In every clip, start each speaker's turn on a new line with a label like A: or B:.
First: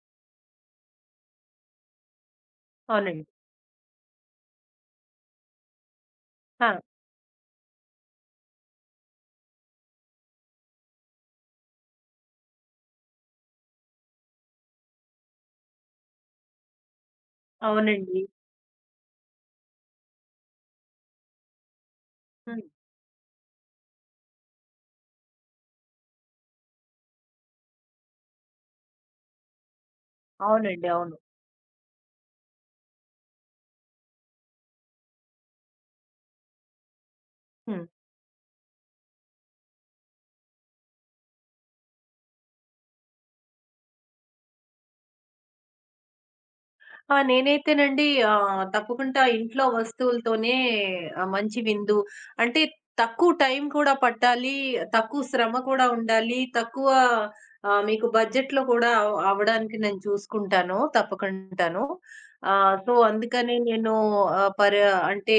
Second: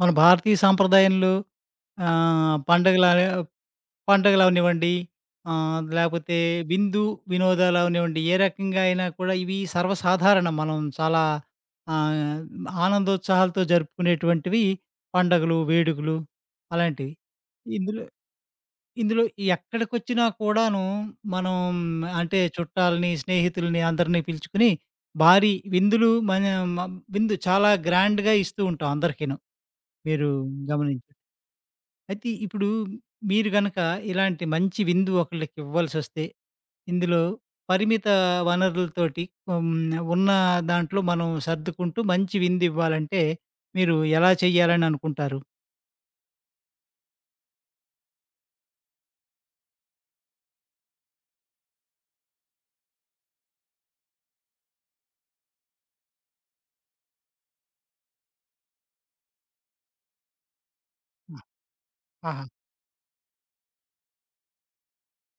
A: మన భారతీయ సాంప్రదాయంలో ఆహ్, పండగల
B: అవునండి.
A: పండగలు అవనివ్వండి, లేకపోతే
B: ఆ!
A: విందు వినోదాలు అవనివ్వండి, ఏ రకంగా అయినా కూడా ఇవి సర్వసాధారణం. మనం చాలా ఆహ్, ఆనందోత్సాహాలతో జరుపుకునేటువంటివి పండగలు, వేడుకలు అలాంటివి. ఇందులో
B: అవునండి.
A: ఇందులో ఎక్కడికొచ్చినా కూడాను మనం అంటే
B: హ్మ్.
A: చుట్టాలని, స్నేహితులని అందరిని పిలుచుకొని భారీ విందులు మన మ విందు చాలా గ్రాండ్‌గా ఇస్తూ ఉంటాం అందరికీను. మీరు
B: అవునండి.
A: గమనించ
B: అవును.
A: అయితే ఇప్పుడు మీరు గనక ఇలాంటి మంచి విందు ఒకళ్ళకి ఇవ్వాల్సొస్తే, ఇందులో
B: హ్మ్.
A: పరిమిత వనరులతోటి హ్మ్. ఉన్న దాంట్లో మనం సర్దుకుంటూ మంచి విందు ఇవ్వాలంటే మీరు ఎలా చేయాలని అనుకుంటారు?
B: ఆ! నేనైతేనండి తప్పకుండా ఇంట్లో వస్తువులతోనే మంచి విందు అంటే తక్కువ టైం కూడా పట్టాలి, తక్కువ శ్రమ కూడా ఉండాలి, తక్కువ మీకు బడ్జెట్‌లో కూడా అవ్వడానికి నేను చూసుకుంటాను.
A: ఆ!
B: తప్పకుండాను.
A: ఆహా!
B: సో, అందుకని నేను ఆహ్, పర అంటే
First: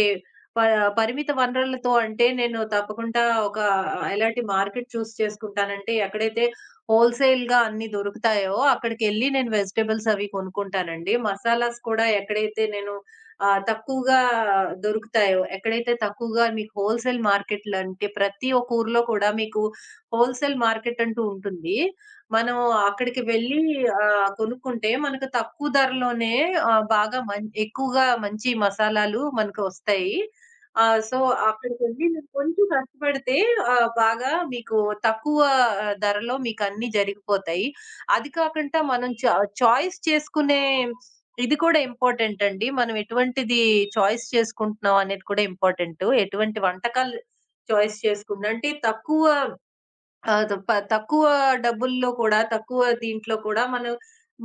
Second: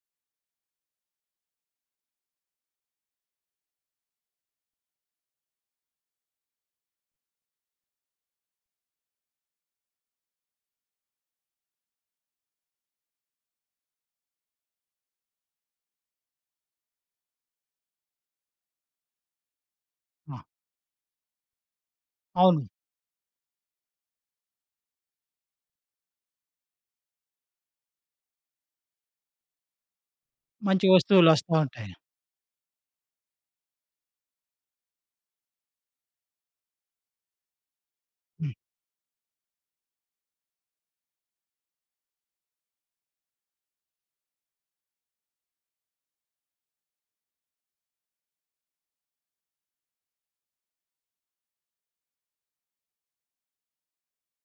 B: ప పరిమిత వనరులతో అంటే నేను తప్పకుండా ఒక ఎలాంటి మార్కెట్ చేసుకుంటానంటే ఎక్కడైతే హోల్‌సేల్‌గా అన్నీ దొరుకుతాయో అక్కడికెళ్ళి నేను వెజిటబుల్స్ అవి కొనుక్కుంటానండి. మసాలాస్ కూడా ఎక్కడైతే నేను తక్కువగా దొరుకుతాయో, ఎక్కడైతే తక్కువగా మీకు హోల్‌సేల్ మార్కెట్‌లంటే ప్రతి ఒక్క ఊర్లో కూడా మీకు
A: ఆ!
B: హోల్‌సేల్ మార్కెట్ అంటూ ఉంటుంది. మనం
A: అవును.
B: అక్కడికి వెళ్ళి కొనుక్కుంటే మనకు తక్కువ ధరలోనే బాగా ఎక్కువగా మంచి మసాలాలు మనకు వస్తాయి.
A: మంచి
B: సో,
A: వస్తువులొస్తా ఉంటాయి.
B: అక్కడికెళ్ళి మీరు కొంచెం కష్టపడితే బాగా మీకు తక్కువ ధరలో మీకన్నీ జరిగిపోతాయి. అది
A: హ్మ్.
B: కాకుండా మనం చా చాయిస్ చేసుకునే ఇది కూడా ఇంపార్టెంట్ అండి. మనం ఎటువంటిది చాయిస్ చేసుకుంటున్నాం అనేది కూడా ఇంపార్టెంటు. ఎటువంటి వంటకాలు చాయిస్ చేసుకున్నా అంటే తక్కువ ఆ! త ప తక్కువ డబ్బుల్లో కూడా, తక్కువ దీంట్లో కూడా మనం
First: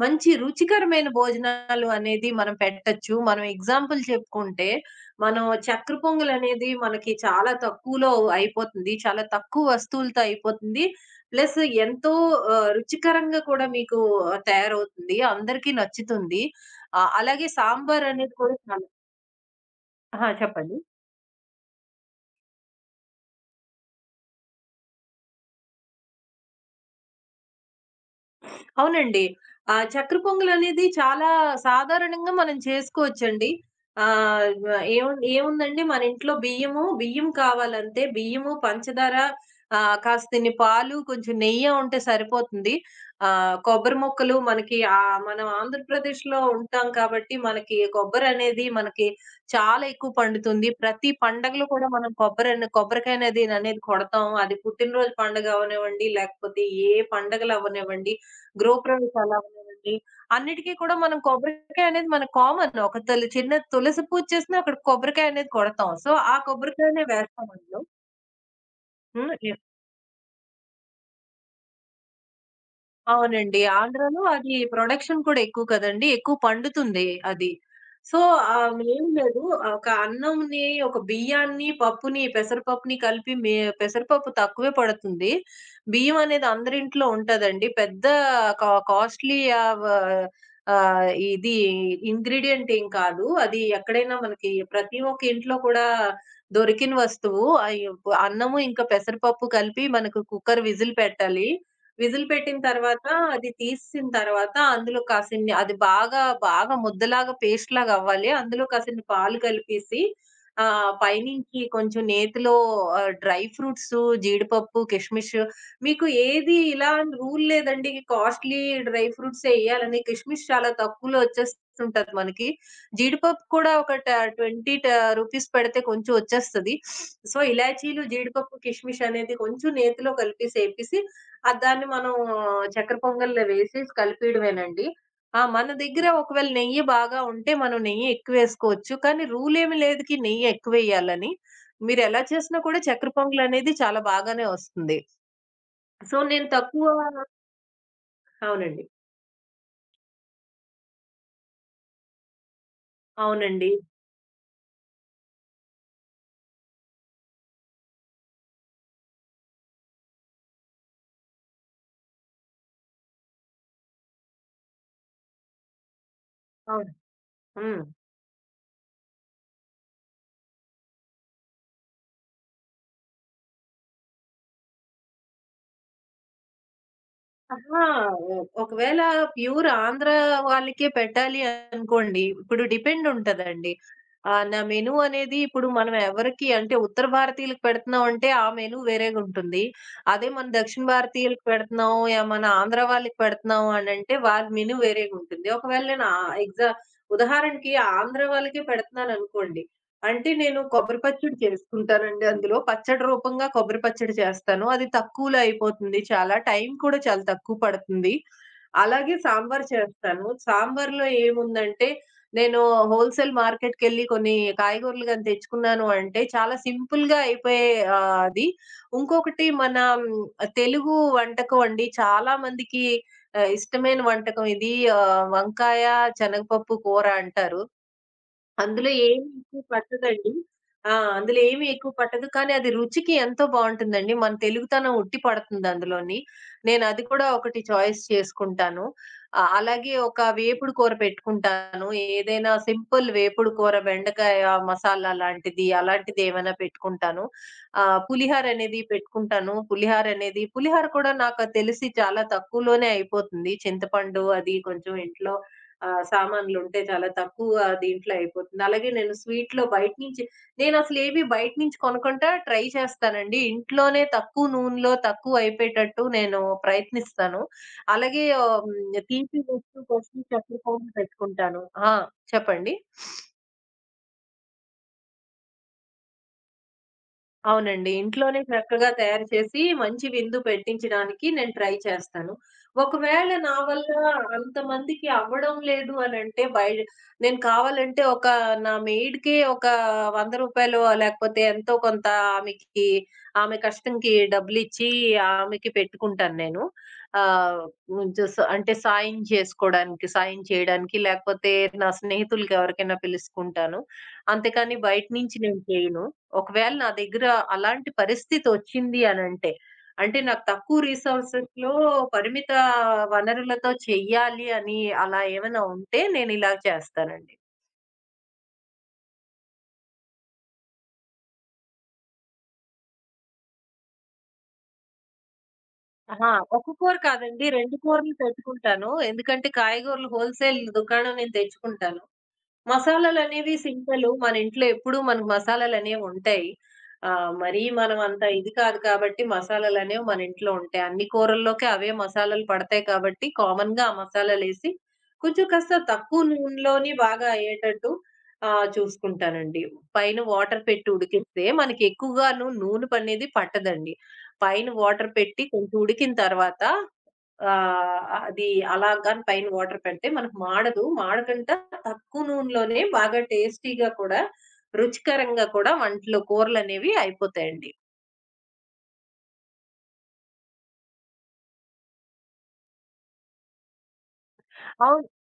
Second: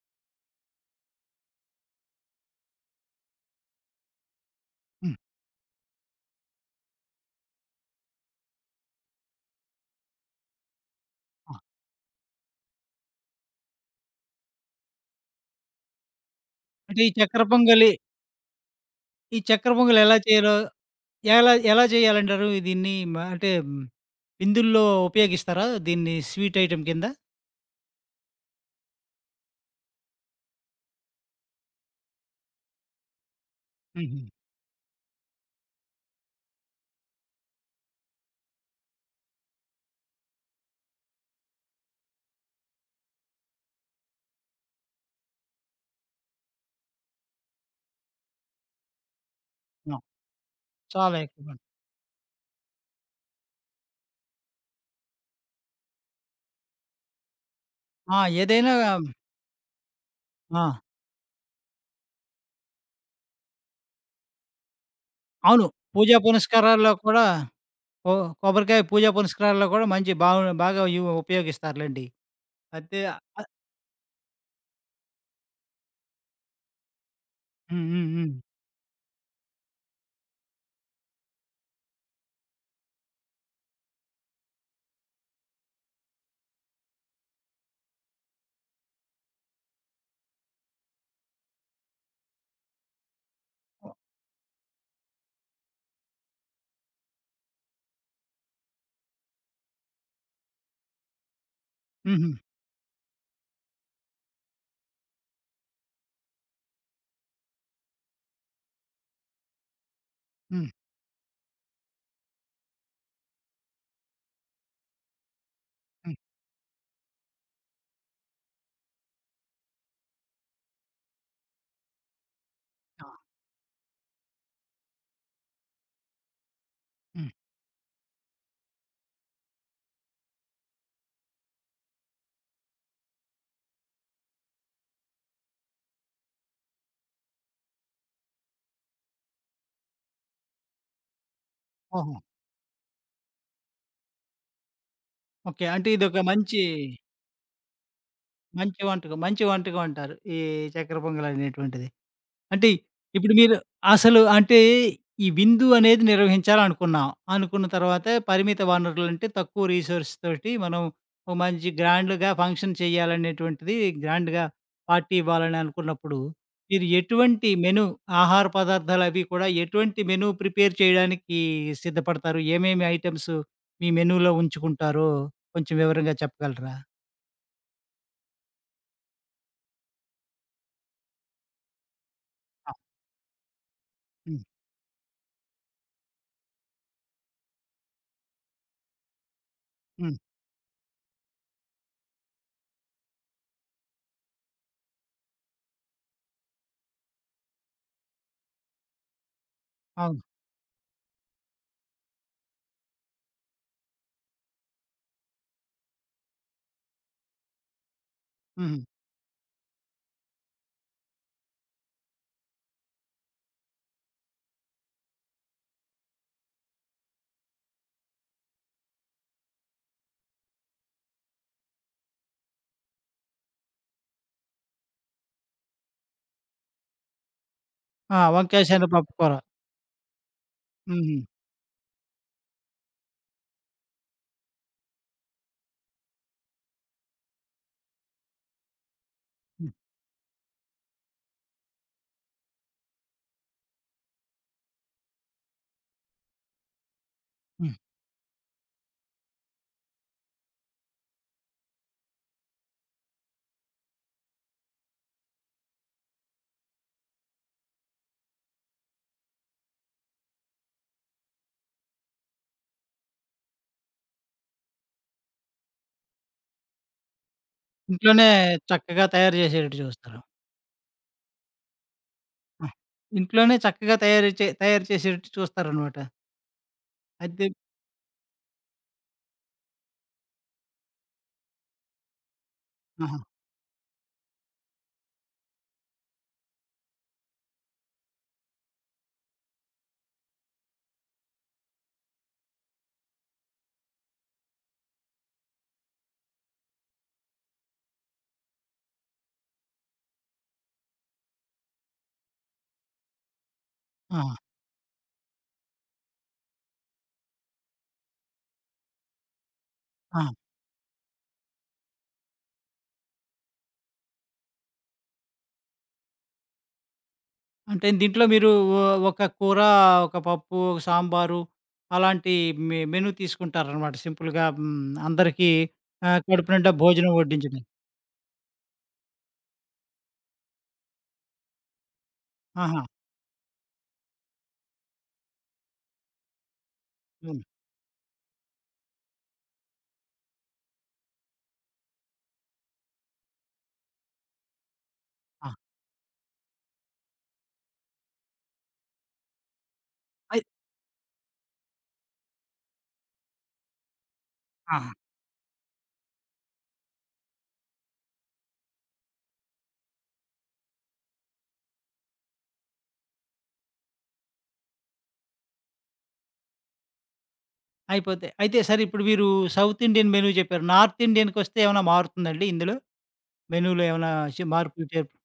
B: మంచి రుచికరమైన భోజనాలు అనేది మనం పెట్టొచ్చు. మనం ఎగ్జాంపుల్ చెప్పుకుంటే,
A: హ్మ్.
B: మనం చక్కర పొంగలనేది మనకి చాలా తక్కువలో అయిపోతుంది. చాలా తక్కువ వస్తువులతో అయిపోతుంది.
A: ఆ!
B: ప్లస్ ఎంతో రుచికరంగా కూడా మీకు తయారవుతుంది. అందరికీ నచ్చుతుంది.
A: అంటే
B: అలాగే సాంబారనేది కూడా చాలా.
A: ఈ చక్కెర పొంగలి ఎలా చేయాలో
B: చెప్పండి.
A: ఎలా ఎలా చేయాలంటారు? దీన్ని అంటే విందుల్లో ఉపయోగిస్తారా? దీన్ని స్వీట్ ఐటెమ్ కింద?
B: అవునండి. ఆ చక్కెర పొంగలనేది చాలా సాధారణంగా మనం చేసుకోవచ్చండి.
A: హుహు.
B: ఆహ్, వ ఏముందండి, మన ఇంట్లో బియ్యము, బియ్యం కావాలంతే. బియ్యము, పంచదార, కాస్తిన్ని పాలు, కొంచెం నెయ్యి ఉంటే సరిపోతుంది. కొబ్బరి ముక్కలు మనకి, మనం ఆంధ్రప్రదేశ్‌లో ఉంటాం కాబట్టి మనకి కొబ్బరనేది మనకి చాలా
A: ఆ!
B: ఎక్కువ పండుతుంది. ప్రతి
A: చాలా ఎక్కువగా.
B: పండగలో కూడా మనం కొబ్బరికాయనేది అనేది అనేది కొడతాం. అది పుట్టినరోజు పండుగ అవ్వనివ్వండి, లేకపోతే ఏ పండగలు అవ్వనివ్వండి.
A: ఆ! ఏదైనా
B: గృహప్రవేశాలు అవనివ్వండి,
A: ఆ!
B: అన్నిటికి కూడా మనం కొబ్బరికాయ అనేది మనకు కామన్. ఒక తులి చిన్న తులసి పూజ చేసినా అక్కడ కొబ్బరికాయ అనేది
A: అవును.
B: కొడతాం. సో,
A: పూజా
B: ఆ
A: పునస్కారాల్లో
B: కొబ్బరికాయనే
A: కూడా
B: వేస్తాం అందులో.
A: కొ కొబ్బరికాయ పూజా
B: హ్మ్.
A: పునస్కారాల్లో కూడా మంచి బాగా బాగా ఉపయోగిస్తారులెండి. అయితే. ఆహ్,
B: అవునండి. ఆంధ్రాలో అది ప్రొడక్షన్ కూడా ఎక్కువ కదండీ. ఎక్కువ పండుతుంది అది.
A: హ్మ్. హ్మ్.
B: సో,
A: హ్మ్.
B: ఏం లేదు, ఒక బియ్యాన్ని, పప్పుని, పెసరపప్పుని కలిపి పెసరపప్పు తక్కువే పడుతుంది. బియ్యం అనేది అందరింట్లో ఉంటదండి. పెద్ద కాస్ట్‌లీ ఆహ్, వ ఆహ్, ఇది ఇంగ్రీడియెంట్ ఏం కాదు. అది ఎక్కడైనా మనకి ప్రతి ఒక్క ఇంట్లో కూడా దొరికిన వస్తువు. అన్నము ఇంకా పెసరపప్పు కలిపి మనకు కుక్కర్ విజిల్ పెట్టాలి. విజిల్
A: హుహు.
B: పెట్టిన తర్వాత అది తీసిన తర్వాత అందులో కాసిన్ని అది బాగా, బాగా ముద్దలాగా పేస్ట్‌లాగా అవ్వాలి. అందులో కాసిన్ని పాలు కలిపేసి,
A: హ్మ్.
B: పైనుంచి కొంచెం నేతిలో డ్రై ఫ్రూట్సు, జీడిపప్పు, కిస్‌మిస్సు, మీకు
A: హ్మ్.
B: ఏది ఇలా అని రూల్ లేదండి. కాస్ట్‌లీ డ్రై ఫ్రూట్సే ఎయ్యాలని. కిస్‌మిస్ చాలా తక్కువలో వచ్చేస్తుంటది మనకి.
A: ఆ!
B: జీడిపప్పు కూడా ఒక ట 20 రూపీస్ పెడితే కొంచెం వచ్చేస్తది.
A: హ్మ్.
B: సో, ఇలాచీలు, జీడిపప్పు, కిస్‌మిస్ అనేది కొంచెం నేతిలో కలిపేసి, ఏపేసి, దాన్ని మనం చక్కెర పొంగల్లో వేసేసి కలిపేయడమేనండి. మన దగ్గర ఒకవేళ నెయ్యి బాగా ఉంటే మనం నెయ్యి ఎక్కువేసుకోవచ్చు. కానీ రూలేమి లేదుకి నెయ్యి ఎక్కువేయాలని.
A: ఓహో!
B: మీరెలా చేసినా కూడా చక్కెర పొంగలనేది చాలా బాగానే వస్తుంది.
A: ఓకే. అంటే
B: సో,
A: ఇదొక
B: నేను
A: మంచి
B: తక్కువ.
A: మంచి
B: అవునండి.
A: వంటకం మంచి వంటకం అంటారు. ఈ చక్కెర పొంగలనేటువంటిది. అంటే ఇప్పుడు మీరు
B: అవునండి.
A: అసలు అంటే ఈ విందు అనేది నిర్వహించాలనుకున్నాం. అనుకున్న తర్వాత పరిమిత వనరులంటే తక్కువ రిసోర్స్ తోటి మనం ఓ మంచి గ్రాండ్‌గా ఫంక్షన్ చేయాలనేటువంటిది, గ్రాండ్‌గా పార్టీ ఇవ్వాలని అనుకున్నప్పుడు, మీరు
B: అవును.
A: ఎటువంటి
B: హ్మ్.
A: మెను ఆహార పదార్థాలవి కూడా ఎటువంటి మెను ప్రిపేర్ చేయడానికి సిద్ధపడతారు? ఏమేమి ఐటెమ్స్ మీ మెనూలో ఉంచుకుంటారో కొంచెం వివరంగా చెప్పగలరా?
B: అహా! ఒ ఒకవేళ ప్యూర్ ఆంధ్ర వాళ్ళకే పెట్టాలి అనుకోండి, ఇప్పుడు
A: ఆ!
B: డిపెండ్ ఉంటదండి.
A: హ్మ్.
B: నా మెను అనేది ఇప్పుడు మనం ఎవరికి, అంటే ఉత్తర భారతీయులకు పెడుతున్నాం అంటే ఆ మెను వేరేగుంటుంది.
A: హ్మ్.
B: అదే మన దక్షిణ భారతీయులకు పెడుతున్నాం, యా మన ఆంధ్ర వాళ్ళకి పెడుతున్నాం అనంటే వాళ్ళ మెను వేరేగుంటుంది. ఒకవేళ నేను ఆహ్, ఎగ్జా ఉదాహరణకి ఆంధ్ర వాళ్ళకే పెడుతున్నాననుకోండి,
A: అవును.
B: అంటే నేను కొబ్బరి పచ్చడి చేసుకుంటానండి. అందులో పచ్చడి రూపంగా కొబ్బరి పచ్చడి చేస్తాను. అది తక్కువలో అయిపోతుంది చాలా. టైం కూడా చాలా తక్కువ పడుతుంది.
A: హుహు.
B: అలాగే సాంబార్ చేస్తాను. సాంబార్‌లో ఏముందంటే, నేను హోల్‌సేల్ మార్కెట్‌కెళ్ళి కొన్ని కాయగూరలు గాని తెచ్చుకున్నాను అంటే, చాలా సింపుల్‌గా అయిపోయే అది. ఇంకొకటి మ్, తెలుగు వంటకం అండి. చాలా మందికి ఇష్టమైన వంటకం ఇది. వంకాయ, శనగపప్పు కూర అంటారు.
A: ఆ! వంకాయ
B: అందులో
A: శనగపప్పు
B: ఏమి
A: కూర.
B: ఎక్కువ పట్టదండి.
A: హుహు.
B: అందులో ఏమి ఎక్కువ పట్టదు. కానీ అది రుచికి ఎంతో బావుంటుందండి. మన తెలుగుతనం ఉట్టి పడుతుంది అందులోని. నేను అది కూడా ఒకటి చాయిస్ చేసుకుంటాను.
A: హ్మ్.
B: అలాగే ఒక వేపుడు కూర పెట్టుకుంటాను. ఏదైనా సింపుల్ వేపుడు కూర, బెండకాయ మసాలా లాంటిది, అలాంటిది ఏమైనా పెట్టుకుంటాను. పులిహార అనేది పెట్టుకుంటాను. పులిహార కూడా నాకు తెలిసి చాలా తక్కువలోనే అయిపోతుంది. చింతపండు అది కొంచెం ఇంట్లో సామాన్లుంటే చాలా తక్కువ దీంట్లో అయిపోతుంది. అలాగే నేను స్వీట్‌లో బయట నుంచి నేనసలేవి బయట నుంచి కొనకుండా ట్రై చేస్తానండి. ఇంట్లోనే తక్కువ నూనెలో తక్కువ అయిపోయేటట్టు నేను ప్రయత్నిస్తాను. అలాగే
A: ఇంట్లోనే
B: ఆహ్, హ్మ్.
A: చక్కగా తయారు
B: తీపి
A: చేసేటట్టు
B: వస్తువుకొచ్చి
A: చూస్తారు.
B: చక్కెర పొంగు పెట్టుకుంటాను. ఆ!
A: ఆ!
B: చెప్పండి?
A: ఇంట్లోనే చక్కగా తయారు చేసేటట్టు చూస్తారనమాట. అయితే.
B: అవునండి. ఇంట్లోనే చక్కగా తయారు చేసి మంచి విందు పెట్టించడానికి నేను ట్రై చేస్తాను.
A: ఆహా!
B: ఒకవేళ నా వల్ల అంతమందికి అవ్వడం లేదు అనంటే బయట, నేను కావాలంటే నా మెయిడ్‌కే ఒక రూ. 100 లేకపోతే ఎంతో కొంత ఆమెకి, ఆమె కష్టంకి డబ్బులిచ్చి ఆమెకి పెట్టుకుంటాను నేను. ఆహ్, జస్ అంటే సాయం చేసుకోడానికి, సాయం చేయడానికి, లేకపోతే నా స్నేహితులకి ఎవరికైనా పిలుసుకుంటాను.
A: ఆ!
B: అంతేకాని బయట నుంచి నేను చేయను. ఒకవేళ నా దగ్గర అలాంటి పరిస్థితొచ్చింది అనంటే, అంటే అంటే
A: ఆ!
B: నాకు తక్కువ రిసోర్సెస్‌లో, పరిమిత వనరులతో చెయ్యాలి అని అలా ఏమైనా ఉంటే నేనిలా చేస్తానండి.
A: అంటే దీంట్లో మీరు ఒ ఒక కూర, ఒక పప్పు, ఒక సాంబారు అలాంటి మెను తీసుకుంటారనమాట సింపుల్‌గా. హ్మ్. అందరికీ
B: అహా!
A: కడుపు
B: ఒక
A: నిండా
B: కూర
A: భోజనం
B: కాదండి.
A: వడ్డించడం.
B: 2 కూరలు పెట్టుకుంటాను. ఎందుకంటే కాయగూరలు హోల్‌సేల్ దుకాణం నుంచి తెచ్చుకుంటాను.
A: ఆహా!
B: మసాలాలనేవి సింపులు. మన ఇంట్లో ఎప్పుడూ మనకు మసాలాలనేవి ఉంటాయి.
A: హ్మ్.
B: మరీ మనం అంత ఇది కాదు కాబట్టి మసాలాలనేవి మన ఇంట్లో ఉంటాయి. అన్ని కూరల్లోకి అవే మసాలాలు పడతాయి కాబట్టి కామన్‌గా ఆ మసాలాలేసి కొంచెం
A: ఆ!
B: కాస్త తక్కువ నూనెలోని బాగా అయ్యేటట్టు చూసుకుంటానండి. పైన
A: అయి
B: వాటర్ పెట్టి ఉడికిస్తే మనకి ఎక్కువగాను నూనె పనేది పట్టదండి. పైన
A: ఆ!
B: వాటర్ పెట్టి కొంచెం ఉడికిన తర్వాత ఆహ్, అది అలా గాని పైన వాటర్ పెడితే మనకు మాడదు. మాడకుండా తక్కువ నూనెలోనే బాగా టేస్టీగా కూడా, రుచికరంగా కూడా వంటలు కూరలనేవి అయిపోతాయండి.
A: అయిపోతాయి. అయితే సరే ఇప్పుడు మీరు సౌత్ ఇండియన్ మెను చెప్పారు. నార్త్ ఇండియన్‌కొస్తే ఏమైనా మారుతుందండి ఇందులో? మెనూలో ఏమైనా మార్పులు చేర్పులు?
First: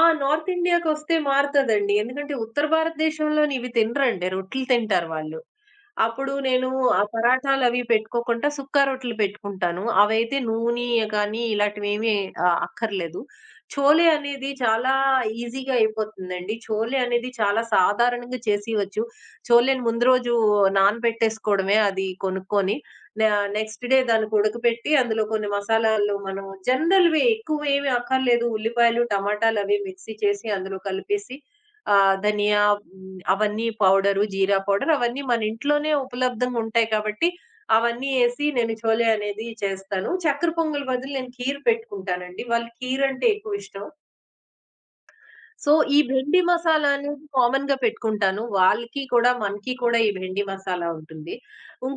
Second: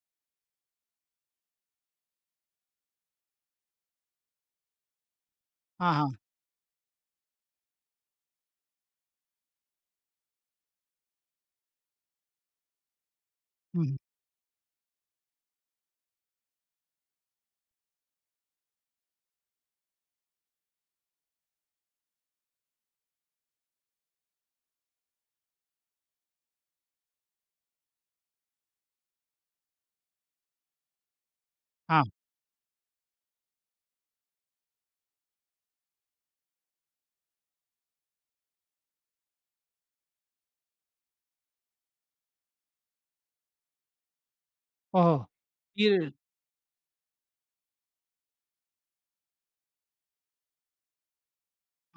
B: నార్త్ ఇండియాకొస్తే మారుతదండి. ఎందుకంటే ఉత్తర భారతదేశంలోని ఇవి తినరండి. రొట్టెలు తింటారు వాళ్ళు.
A: ఆహా!
B: అప్పుడు నేను ఆ పరాటాలవి పెట్టుకోకుండా సుక్క రొట్టెలు పెట్టుకుంటాను. అవైతే నూనె గానీ ఇలాంటివేమీ అక్కర్లేదు.
A: హ్మ్.
B: చోలే అనేది చాలా ఈజీగా అయిపోతుందండి. చోలే అనేది చాలా సాధారణంగా చేసేయవచ్చు. చోలేని ముందు రోజు నానబెట్టేసుకోవడమే, అది కొనుక్కొని. న నెక్స్ట్ డే దానికి ఉడకపెట్టి అందులో కొన్ని మసాలాలు, మనం జనరల్‌వే ఎక్కువేమి అక్కర్లేదు. ఉల్లిపాయలు, టమాటాలవి మిక్సీ చేసి అందులో కలిపేసి,
A: ఆ!
B: ధనియా అవన్నీ పౌడరు, జీరా పౌడర్ అవన్నీ మన ఇంట్లోనే ఉపలబ్ధంగా ఉంటాయి కాబట్టి అవన్నీ ఏసి నేను చోలే అనేది చేస్తాను. చక్కెర పొంగల్ బదులు నేను కీర్ పెట్టుకుంటానండి. వాళ్ళకి కీర్ అంటే ఎక్కువ ఇష్టం.
A: ఓహో!
B: సో, ఈ
A: మీరు.
B: బెండి మసాలా అనేది కామన్‌గా పెట్టుకుంటాను. వాళ్ళకి కూడా, మనకి కూడా ఈ బెండి మసాలా ఉంటుంది.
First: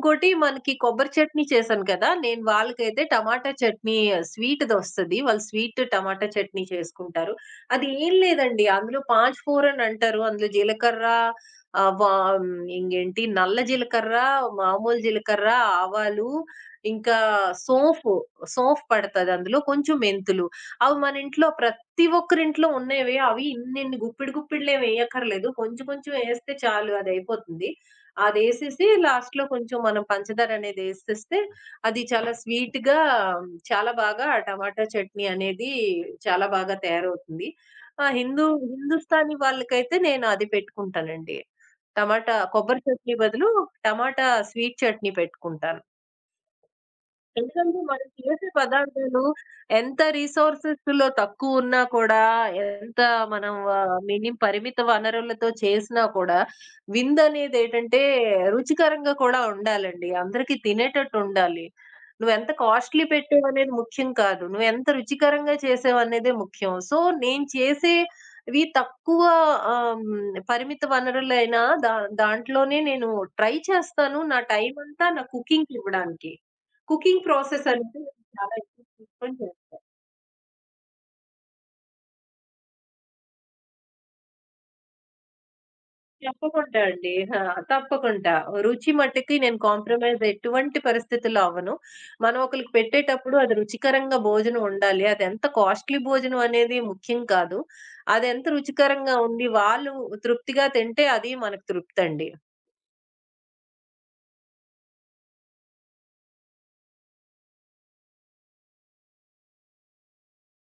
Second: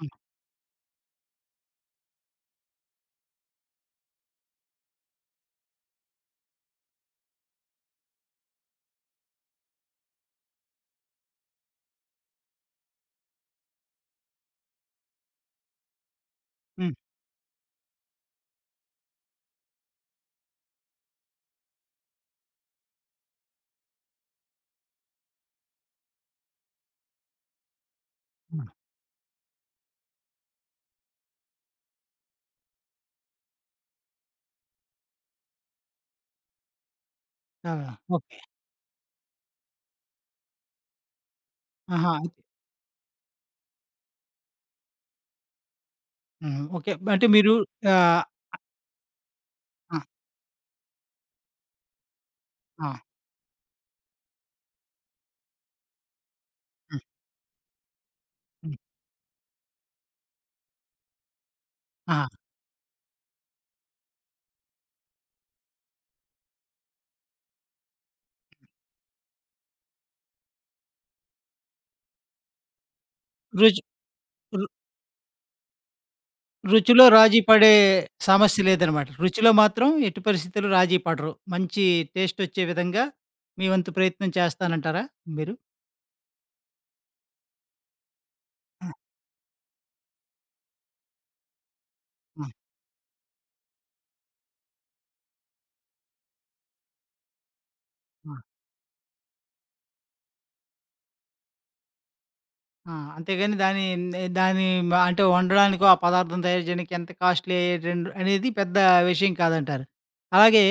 A: హ్మ్.
B: మనకి కొబ్బరి చట్నీ చేశాను కదా! నేను వాళ్ళకైతే టమాటా చట్నీ స్వీట్‌దొస్తది. వాళ్ళు స్వీట్ టమాటా చట్నీ చేసుకుంటారు. అది ఏం లేదండి. అందులో పాజ్ ఫోరన్ అంటారు. అందులో జీలకర్ర, ఆహ్, వా ఇంకేంటి నల్ల జీలకర్ర, మామూలు జీలకర్ర, ఆవాలు,
A: హ్మ్.
B: ఇంకా సోంఫు, సోంఫ్ పడతది అందులో. కొంచెం మెంతులు. అవి మన ఇంట్లో ప్రతి ఒక్కరింట్లో ఉన్నవే. అవి ఇన్నిన్ని గుప్పిడి గుప్పిడిలేం ఎయ్యక్కర్లేదు. కొంచెం కొంచెం ఎస్తే చాలు అదయిపోతుంది.
A: హ్మ్.
B: అదేసేసి లాస్ట్‌లో కొంచెం మనం పంచదారనేది ఎసేస్తే అది చాలా స్వీట్‌గా, చాలా బాగా ఆ టమాటా చట్నీ అనేది చాలా బాగా తయారవుతుంది.
A: ఆ!
B: ఆ!
A: ఓకే.
B: హిందూ హిందుస్థానీ వాళ్ళకైతే నేను అది పెట్టుకుంటానండి.
A: ఆహా!
B: టమాటా
A: అయితే.
B: కొబ్బరి చట్నీ బదులు టమాటా స్వీట్ చట్నీ పెట్టుకుంటాను.
A: హ్మ్. ఓకే. అంటే మీరు
B: ఎందుకంటే మనం
A: ఆహ్,
B: చేసే పదార్థాలు
A: ఆ!
B: ఎంత రిసోర్సెస్‌లో తక్కువున్నా కూడా,
A: ఆ!
B: ఎంత మనం ఆహ్, మిని పరిమిత వనరులతో చేసినా కూడా,
A: హ్మ్.
B: విందనేదేటంటే
A: హ్మ్.
B: రుచికరంగా కూడా ఉండాలండి. అందరికి తినేటట్టుండాలి.
A: ఆహా!
B: నువ్వెంత కాస్ట్‌లీ పెట్టావనేది ముఖ్యం కాదు. నువ్వెంత రుచికరంగా చేసావనేదే ముఖ్యం. సో, నేను చేసేవి తక్కువ పరిమిత వనరులైనా దా దాంట్లోనే నేను ట్రై
A: రుచి
B: చేస్తాను. నా
A: రు
B: టైమంతా నా కుకింగ్‌కివ్వడానికి.
A: రుచిలో
B: కుకింగ్
A: రాజీ
B: ప్రాసెస్
A: పడే
B: అనేది నేను చాలా
A: సమస్య
B: ఇంట్రెస్ట్
A: లేదనమాట.
B: తీసుకొని
A: రుచిలో
B: చేస్తా.
A: మాత్రం ఎట్టి పరిస్థితుల్లో రాజీ పడరు. మంచి టేస్టొచ్చే విధంగా మీ వంతు ప్రయత్నం చేస్తానంటారా మీరు?
B: తప్పకుండా అండి. ఆ! తప్పకుండా.
A: ఆ!
B: రుచి మట్టుకి నేను కాంప్రమైజ్ ఎటువంటి పరిస్థితుల్లో అవ్వను. మనం
A: ఆ!
B: ఒకళ్ళకి పెట్టేటప్పుడు అది రుచికరంగా భోజనం ఉండాలి. అది ఎంత కాస్ట్‌లీ భోజనం అనేది ముఖ్యం కాదు.
A: ఆ!
B: అదెంత రుచికరంగా ఉండి, వాళ్ళు తృప్తిగా తింటే అది మనకు తృప్తండి.
A: ఆ! అంతేగాని దాని దాని అంటే వండడానికో, ఆ పదార్థం తయారు చేయడానికి ఎంత కాస్ట్‌లీ అయ్యేటండ్ అనేది పెద్ద విషయం కాదంటారు. అలాగే.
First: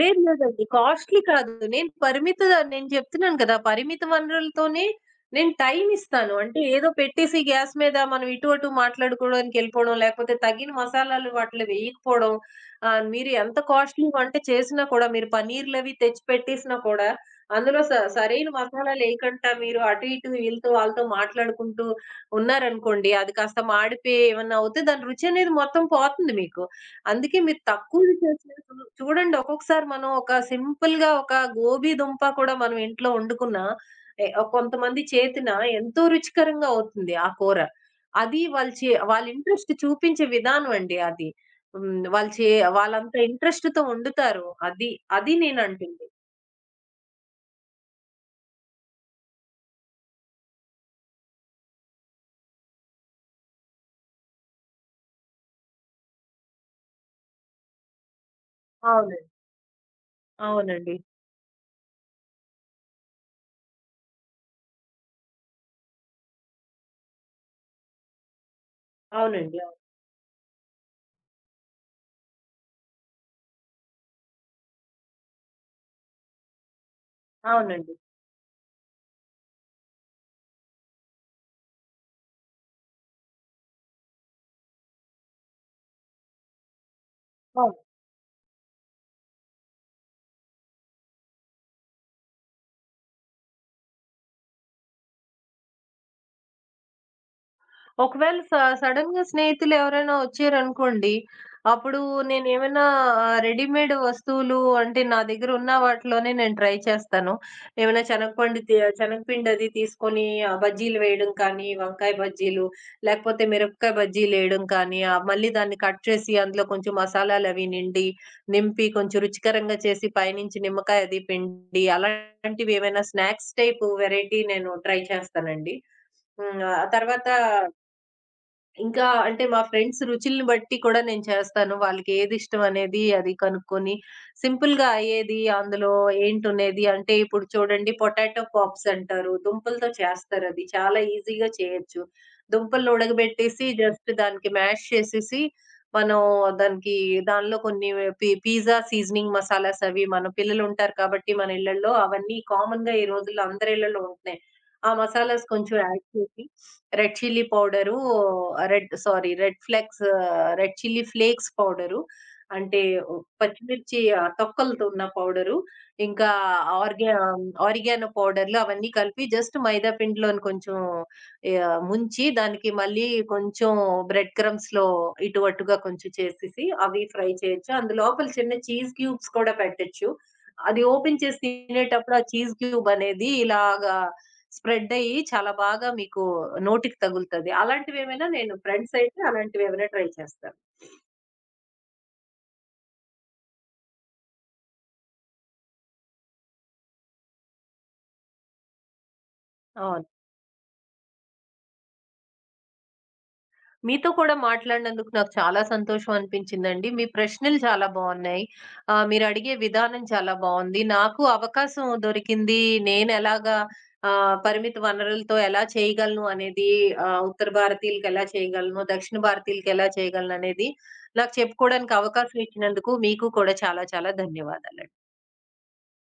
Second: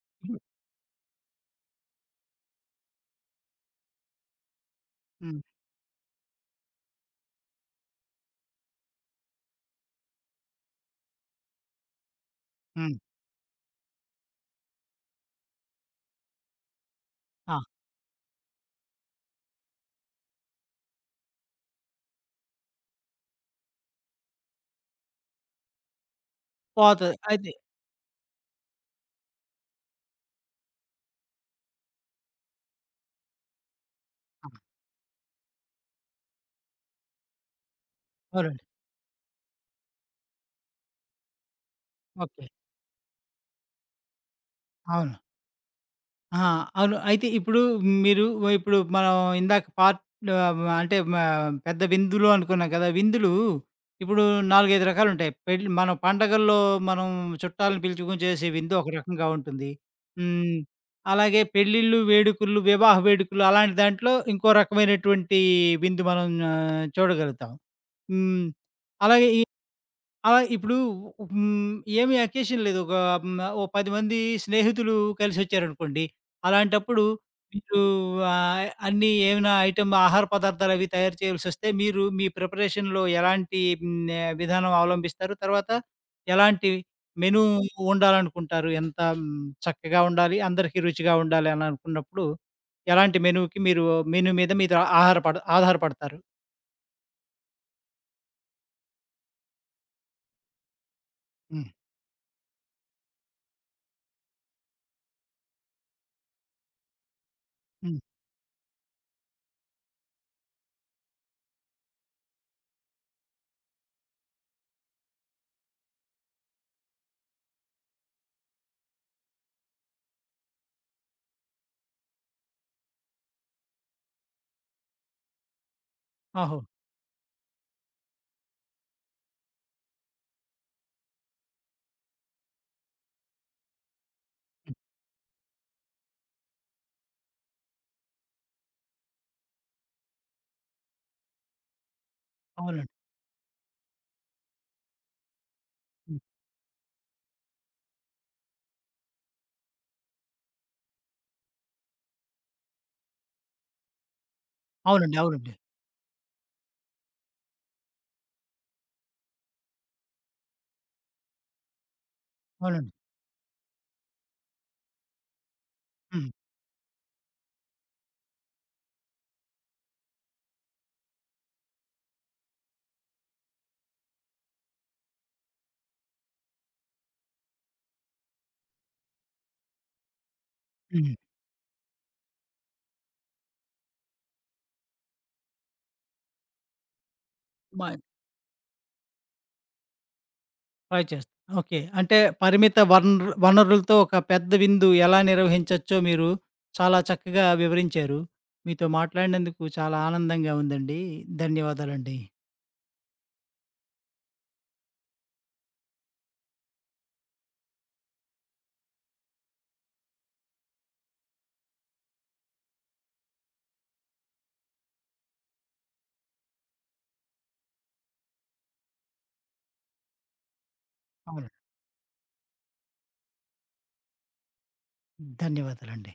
B: లేదు
A: హ్మ్.
B: లేదండి. కాస్ట్‌లీ కాదు. నేను పరిమిత, నేను చెప్తున్నాను కదా! పరిమిత వనరులతోనే
A: హ్మ్.
B: నేను టైమ్ ఇస్తాను. అంటే ఏదో పెట్టేసి గ్యాస్ మీద మనం ఇటు అటు మాట్లాడుకోవడానికెళ్ళిపోవడం, లేకపోతే తగిన మసాలాలు వాటిలో వేయకపోవడం.
A: హ్మ్.
B: మీరు ఎంత కాస్ట్‌లీ వంట చేసినా కూడా, మీరు పన్నీర్‌లవి తెచ్చి పెట్టేసినా కూడా
A: ఆ!
B: అందులో సరైన మసాలాలేయకంట మీరు అటు ఇటు వీళ్ళతో వాళ్ళతో మాట్లాడుకుంటూ ఉన్నారనుకోండి, అది కాస్త మాడిపోయి ఏమన్నా అవుతే దాని రుచనేది మొత్తం పోతుంది మీకు.
A: పోతది.
B: అందుకే
A: అయితే.
B: మీరు తక్కువది చేసినా చూడండి, ఒక్కొక్కసారి మనం ఒక సింపుల్‌గా ఒక గోబీ దుంప కూడా మనం ఇంట్లో వండుకున్నా ఎ
A: ఆ!
B: కొంతమంది చేతిన ఎంతో రుచికరంగా అవుతుంది ఆ కూర. అది
A: అవునండి.
B: వాళ్ళ ఇంట్రెస్ట్ చూపించే విధానం అండి అది. హ్మ్. వాళ్ళు
A: ఓకే.
B: చే వాళ్ళంత ఇంట్రెస్ట్‌తో వండుతారు. అది,
A: అవును.
B: అది నేనంటుంది.
A: ఆ! అవును. అయితే ఇప్పుడు మీరు ఇప్పుడు మనం ఇందాక పార్ట్ అంటే పెద్ద విందులు అనుకున్నాం కదా! విందులు ఇప్పుడు 4, 5 రకాలుంటాయి. పెళ్లి మనం పండగల్లో మనం చుట్టాలను పిలుచుకొని చేసే విందు ఒక
B: అవునండి.
A: రకంగా ఉంటుంది. హ్మ్.
B: అవునండి.
A: అలాగే పెళ్ళిళ్ళు, వేడుకలు, వివాహ వేడుకలు అలాంటి దాంట్లో ఇంకో రకమైనటువంటి విందు మనం చూడగలుగుతాం. హ్మ్. అలాగే ఈ
B: అవునండి. అవును.
A: అలా ఇప్పుడు. హ్మ్. ఏమి అకేషన్ లేదు. ఒక. హ్మ్. ఓ 10 మంది స్నేహితులు కలిసొచ్చారనుకోండి. అలాంటప్పుడు మీరు
B: అవునండి.
A: ఆహ్, అన్నీ ఏమైనా ఐటెమ్ ఆహార పదార్థాలు అవి తయారు చేయాల్సొస్తే మీరు మీ ప్రిపరేషన్‌లో ఎలాంటి విధానం అవలంబిస్తారు? తర్వాత ఎలాంటి మెనూ
B: అవును.
A: వండాలనుకుంటారు? ఎంత చక్కగా ఉండాలి, అందరికీ రుచిగా ఉండాలి అని అనుకున్నప్పుడు ఎలాంటి మెనూకి మీరు మెనూ మీద మీరు ఆహార పడ ఆధారపడతారు?
B: ఒకవేళ స సడెన్‌గా స్నేహితులెవరైనా ఒచ్చారనుకోండి,
A: హ్మ్.
B: అప్పుడు నేనేమైనా రెడీమేడ్ వస్తువులు అంటే నా దగ్గర ఉన్న వాటిలోనే నేను ట్రై చేస్తాను.
A: హ్మ్.
B: ఏమైనా శనగపండు తి శనగపిండి అది తీసుకొని ఆ బజ్జీలు వేయడం కానీ, వంకాయ బజ్జీలు, లేకపోతే మిరపకాయ బజ్జీలేయడం కానీ, మళ్ళీ దాన్ని కట్ చేసి అందులో కొంచెం నింపి కొంచెం రుచికరంగా చేసి పైనుంచి నిమ్మకాయ అది పిండి అలాంటివి ఏమైనా స్నాక్స్ టైపు వెరైటీ నేను ట్రై చేస్తానండి.
A: ఓహో!
B: హ్మ్. ఆ తర్వాత ఇంకా అంటే మా ఫ్రెండ్స్ రుచుల్ని బట్టి కూడా నేను చేస్తాను. వాళ్ళకేదిష్టం అనేది అది కనుక్కొని,
A: హ్మ్.
B: సింపుల్‌గా అయ్యేది అందులో ఏంటునేది, అంటే ఇప్పుడు చూడండి పొటాటో పాప్స్ అంటారు. దుంపలతో చేస్తారది. చాలా ఈజీగా చేయొచ్చు. దుంపలను
A: అవునండి.
B: ఉడకబెట్టేసి జస్ట్ దానికి మ్యాష్ చేసేసి, మనం
A: హ్మ్.
B: దానికి, దానిలో కొన్ని పిజ్జా సీజనింగ్ మసాలాస్, అవి మన పిల్లలుంటారు కాబట్టి మన ఇళ్ళల్లో అవన్నీ కామన్‌గా ఈ రోజుల్లో అందరి ఇళ్ళల్లో ఉంటున్నాయి. ఆ
A: అవునండి.
B: మసాలాస్
A: అవునండి.
B: కొంచెం యాడ్ చేసి, red chilli powder, red sorry red flex red chilli flakes powder. అంటే
A: అవునండి.
B: ఉ పచ్చిమిర్చి తొక్కలతో ఉన్న పౌడరు. ఇంకా
A: హ్మ్.
B: ఆర్గా ఆరిగానో పౌడర్‌లు అవన్నీ కలిపి జస్ట్ మైదా పిండిలోని కొంచెం ముంచి దానికి మళ్ళీ కొంచెం బ్రెడ్ క్రమ్స్‌లో ఇటు అటుగా కొంచెం చేసేసి అవి ఫ్రై చేయొచ్చు. అందులోపల చిన్న చీజ్ క్యూబ్స్ కూడా పెట్టొచ్చు. అది
A: హ్మ్.
B: ఓపెన్ చేసి తినేటప్పుడు ఆ చీజ్ క్యూబ్ అనేది ఇలాగా స్ప్రెడ్ అయ్యి చాలా బాగా మీకు నోటికి తగులుతది.
A: మ
B: అలాంటివేమైనా నేను ఫ్రెండ్స్ అయితే అలాంటివేమైనా ట్రై చేస్తాను.
A: ట్రై చేస్తా. ఓకే. అంటే పరిమిత వనరులతో ఒక పెద్ద విందు ఎలా నిర్వహించొచ్చో మీరు చాలా చక్కగా వివరించారు. మీతో మాట్లాడినందుకు చాలా
B: అవును.
A: ఆనందంగా ఉందండి. ధన్యవాదాలండి.
B: మీతో కూడా మాట్లాడినందుకు నాకు చాలా సంతోషం అనిపించిందండి. మీ ప్రశ్నలు చాలా బావున్నాయి. మీరడిగే విధానం చాలా బావుంది. నాకు అవకాశం దొరికింది. నేనెలాగా పరిమిత వనరులతో ఎలా చేయగలను అనేది, ఉత్తర భారతీయులకెలా చేయగలను, దక్షిణ భారతీయులకెలా చేయగలను అనేది నాకు
A: అవును.
B: చెప్పుకోవడానికి అవకాశం ఇచ్చినందుకు మీకు కూడా చాలా చాలా ధన్యవాదాలండి.
A: ధన్యవాదాలండి.